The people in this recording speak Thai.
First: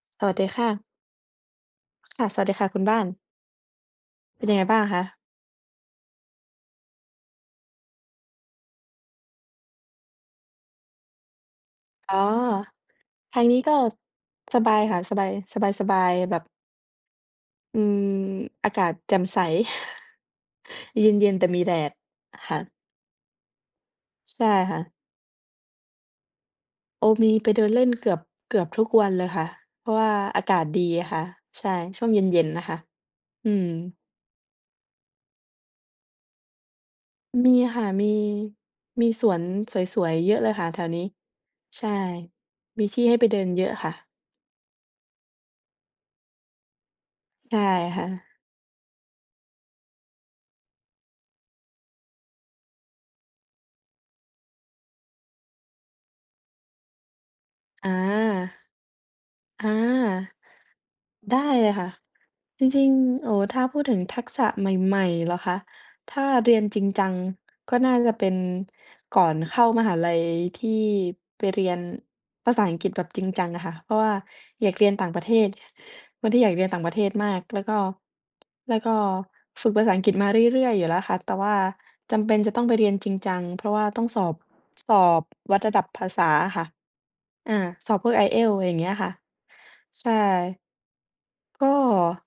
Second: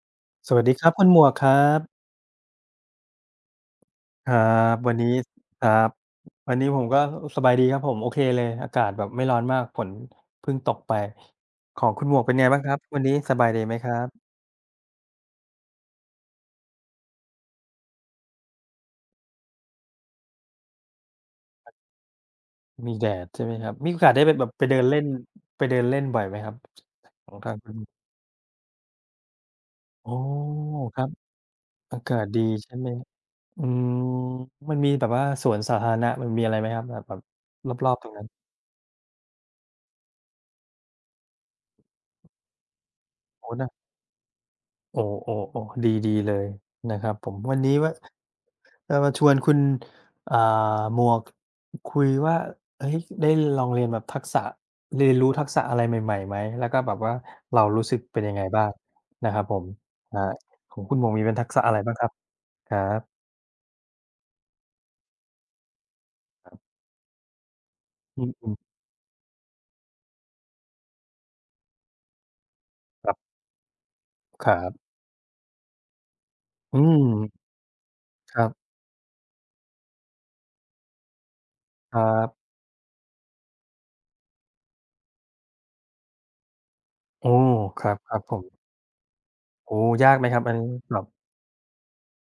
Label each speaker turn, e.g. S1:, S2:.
S1: สวัสดี
S2: ส
S1: ค
S2: วัส
S1: ่
S2: ดี
S1: ะ
S2: ครับ คุณหมวกครับ
S1: ค่ะ สวัสดีค่ะคุณบ้าน
S2: ครั
S1: เป็นยังไงบ
S2: บ
S1: ้าง
S2: วั
S1: ค
S2: น
S1: ะ?
S2: นี้ ครับ วันนี้ผมก็ เออ สบายดีครับผม โอเคเลย อากาศแบบไม่ร้อนมาก ฝนเพิ่งตกไป ของคุณ
S1: อ
S2: หม
S1: ๋อ
S2: วกเป็นไงบ้างครับ วันนี้ส
S1: ทา
S2: บ
S1: ง
S2: าย
S1: นี
S2: ด
S1: ้
S2: ี
S1: ก
S2: ไห
S1: ็
S2: มครับ?
S1: สบายค่ะ สบาย สบาย ๆ แบบ อืม อากาศแจ่มใส เย็น ๆ แต่มีแดด ค่ะ
S2: มีแดด ใช่ไหมครับ มีโอกาสได้ไป
S1: ใช
S2: แบ
S1: ่
S2: บ ไปเ
S1: ค
S2: ดิ
S1: ่
S2: น
S1: ะ
S2: เล่น ไปเดินเล่นบ่อยไหมครับ?
S1: โอ ม
S2: อ๋
S1: ี
S2: อ
S1: ไ
S2: ค
S1: ป
S2: รับ
S1: เดิ
S2: อื
S1: นเล
S2: ม
S1: ่นเกือบ เกือบทุกวันเลยค่ะ เพราะว่
S2: อ
S1: า
S2: ๋อ
S1: อากาศดี
S2: ครับ
S1: ค่ะ ใช่
S2: อ
S1: ช
S2: า
S1: ่วง
S2: กา
S1: เ
S2: ศ
S1: ย
S2: ดี
S1: ็น ๆ นะ
S2: ใช
S1: ค
S2: ่
S1: ะ
S2: ไหม?
S1: อื
S2: อื
S1: ม
S2: ม มันมีแบบว่าสวนสาธารณะ มันมีอะไรไหมครับ? แบบ แบบ
S1: มีค่ะ
S2: รอบ ๆ
S1: มี
S2: ตรงนั้น
S1: มีสวนสวย ๆ เยอะเลยค่ะ แถวนี้ ใช่ มีที่ให้ไปเดิ
S2: โอ
S1: น
S2: ้
S1: เย
S2: น่
S1: อะ
S2: า
S1: ค่ะ
S2: โอ ๆ ๆ ดี ๆ เลยนะครับผม
S1: ใช
S2: วั
S1: ่
S2: นนี้ว่า
S1: ค่ะ
S2: จะมาชวนคุณ อ่า หมวก คุยว่า เฮ้ย ได้ลองเรียนแบบทักษะ เรียนรู้ทักษะอะไรใหม่ ๆ ไหม? แล้วก็แบบว่า เรารู้
S1: อา
S2: สึกเป็นยังไงบ้าง นะครับผ
S1: อ
S2: ม?
S1: า
S2: อ่า ของคุณหมวกมีเป
S1: ไ
S2: ็
S1: ด
S2: น
S1: ้
S2: ทักษะ
S1: เล
S2: อ
S1: ย
S2: ะไร
S1: ค่
S2: บ
S1: ะ
S2: ้างครับ?
S1: จ
S2: ครั
S1: ริง
S2: บ
S1: ๆ โอ้ ถ้าพูดถึงทักษะใหม่ ๆ เหรอคะ? ถ้าเร
S2: คร
S1: ี
S2: ั
S1: ย
S2: บ
S1: นจริงจัง ก็น่าจะ
S2: อ
S1: เ
S2: ื
S1: ป็น
S2: อ ๆ
S1: ก่อนเข้ามหาลัย ที่ไปเรียนภาษาอังกฤษแบบ
S2: ครับ
S1: จริงจังอะค่ะ เพราะว่า
S2: ครั
S1: อยา
S2: บ
S1: กเรียนต่างประเทศ คนที่อยากเรียน
S2: อ
S1: ต่
S2: ื
S1: างประเ
S2: ม
S1: ทศมาก แล้วก็
S2: ครับ
S1: แล้วก็ฝึกภาษาอังกฤษมาเรื่อย ๆ อยู่แล้วค่ะ แต่ว่า
S2: ครั
S1: จำเป
S2: บ
S1: ็นจะต้องไปเรียนจริงจัง เพราะว่าต้องสอบ สอบวัดระดับภาษาอะค่ะ
S2: โอ้
S1: อา
S2: คร
S1: ส
S2: ั
S1: อบ
S2: บ
S1: พ
S2: ค
S1: วก
S2: รับ ผ
S1: IELTS
S2: ม
S1: อย่างเงี้ยค่ะ
S2: โอ้โฮ
S1: ใ
S2: ย
S1: ช่
S2: ากไหมครับอันนี้? สอบ
S1: ก็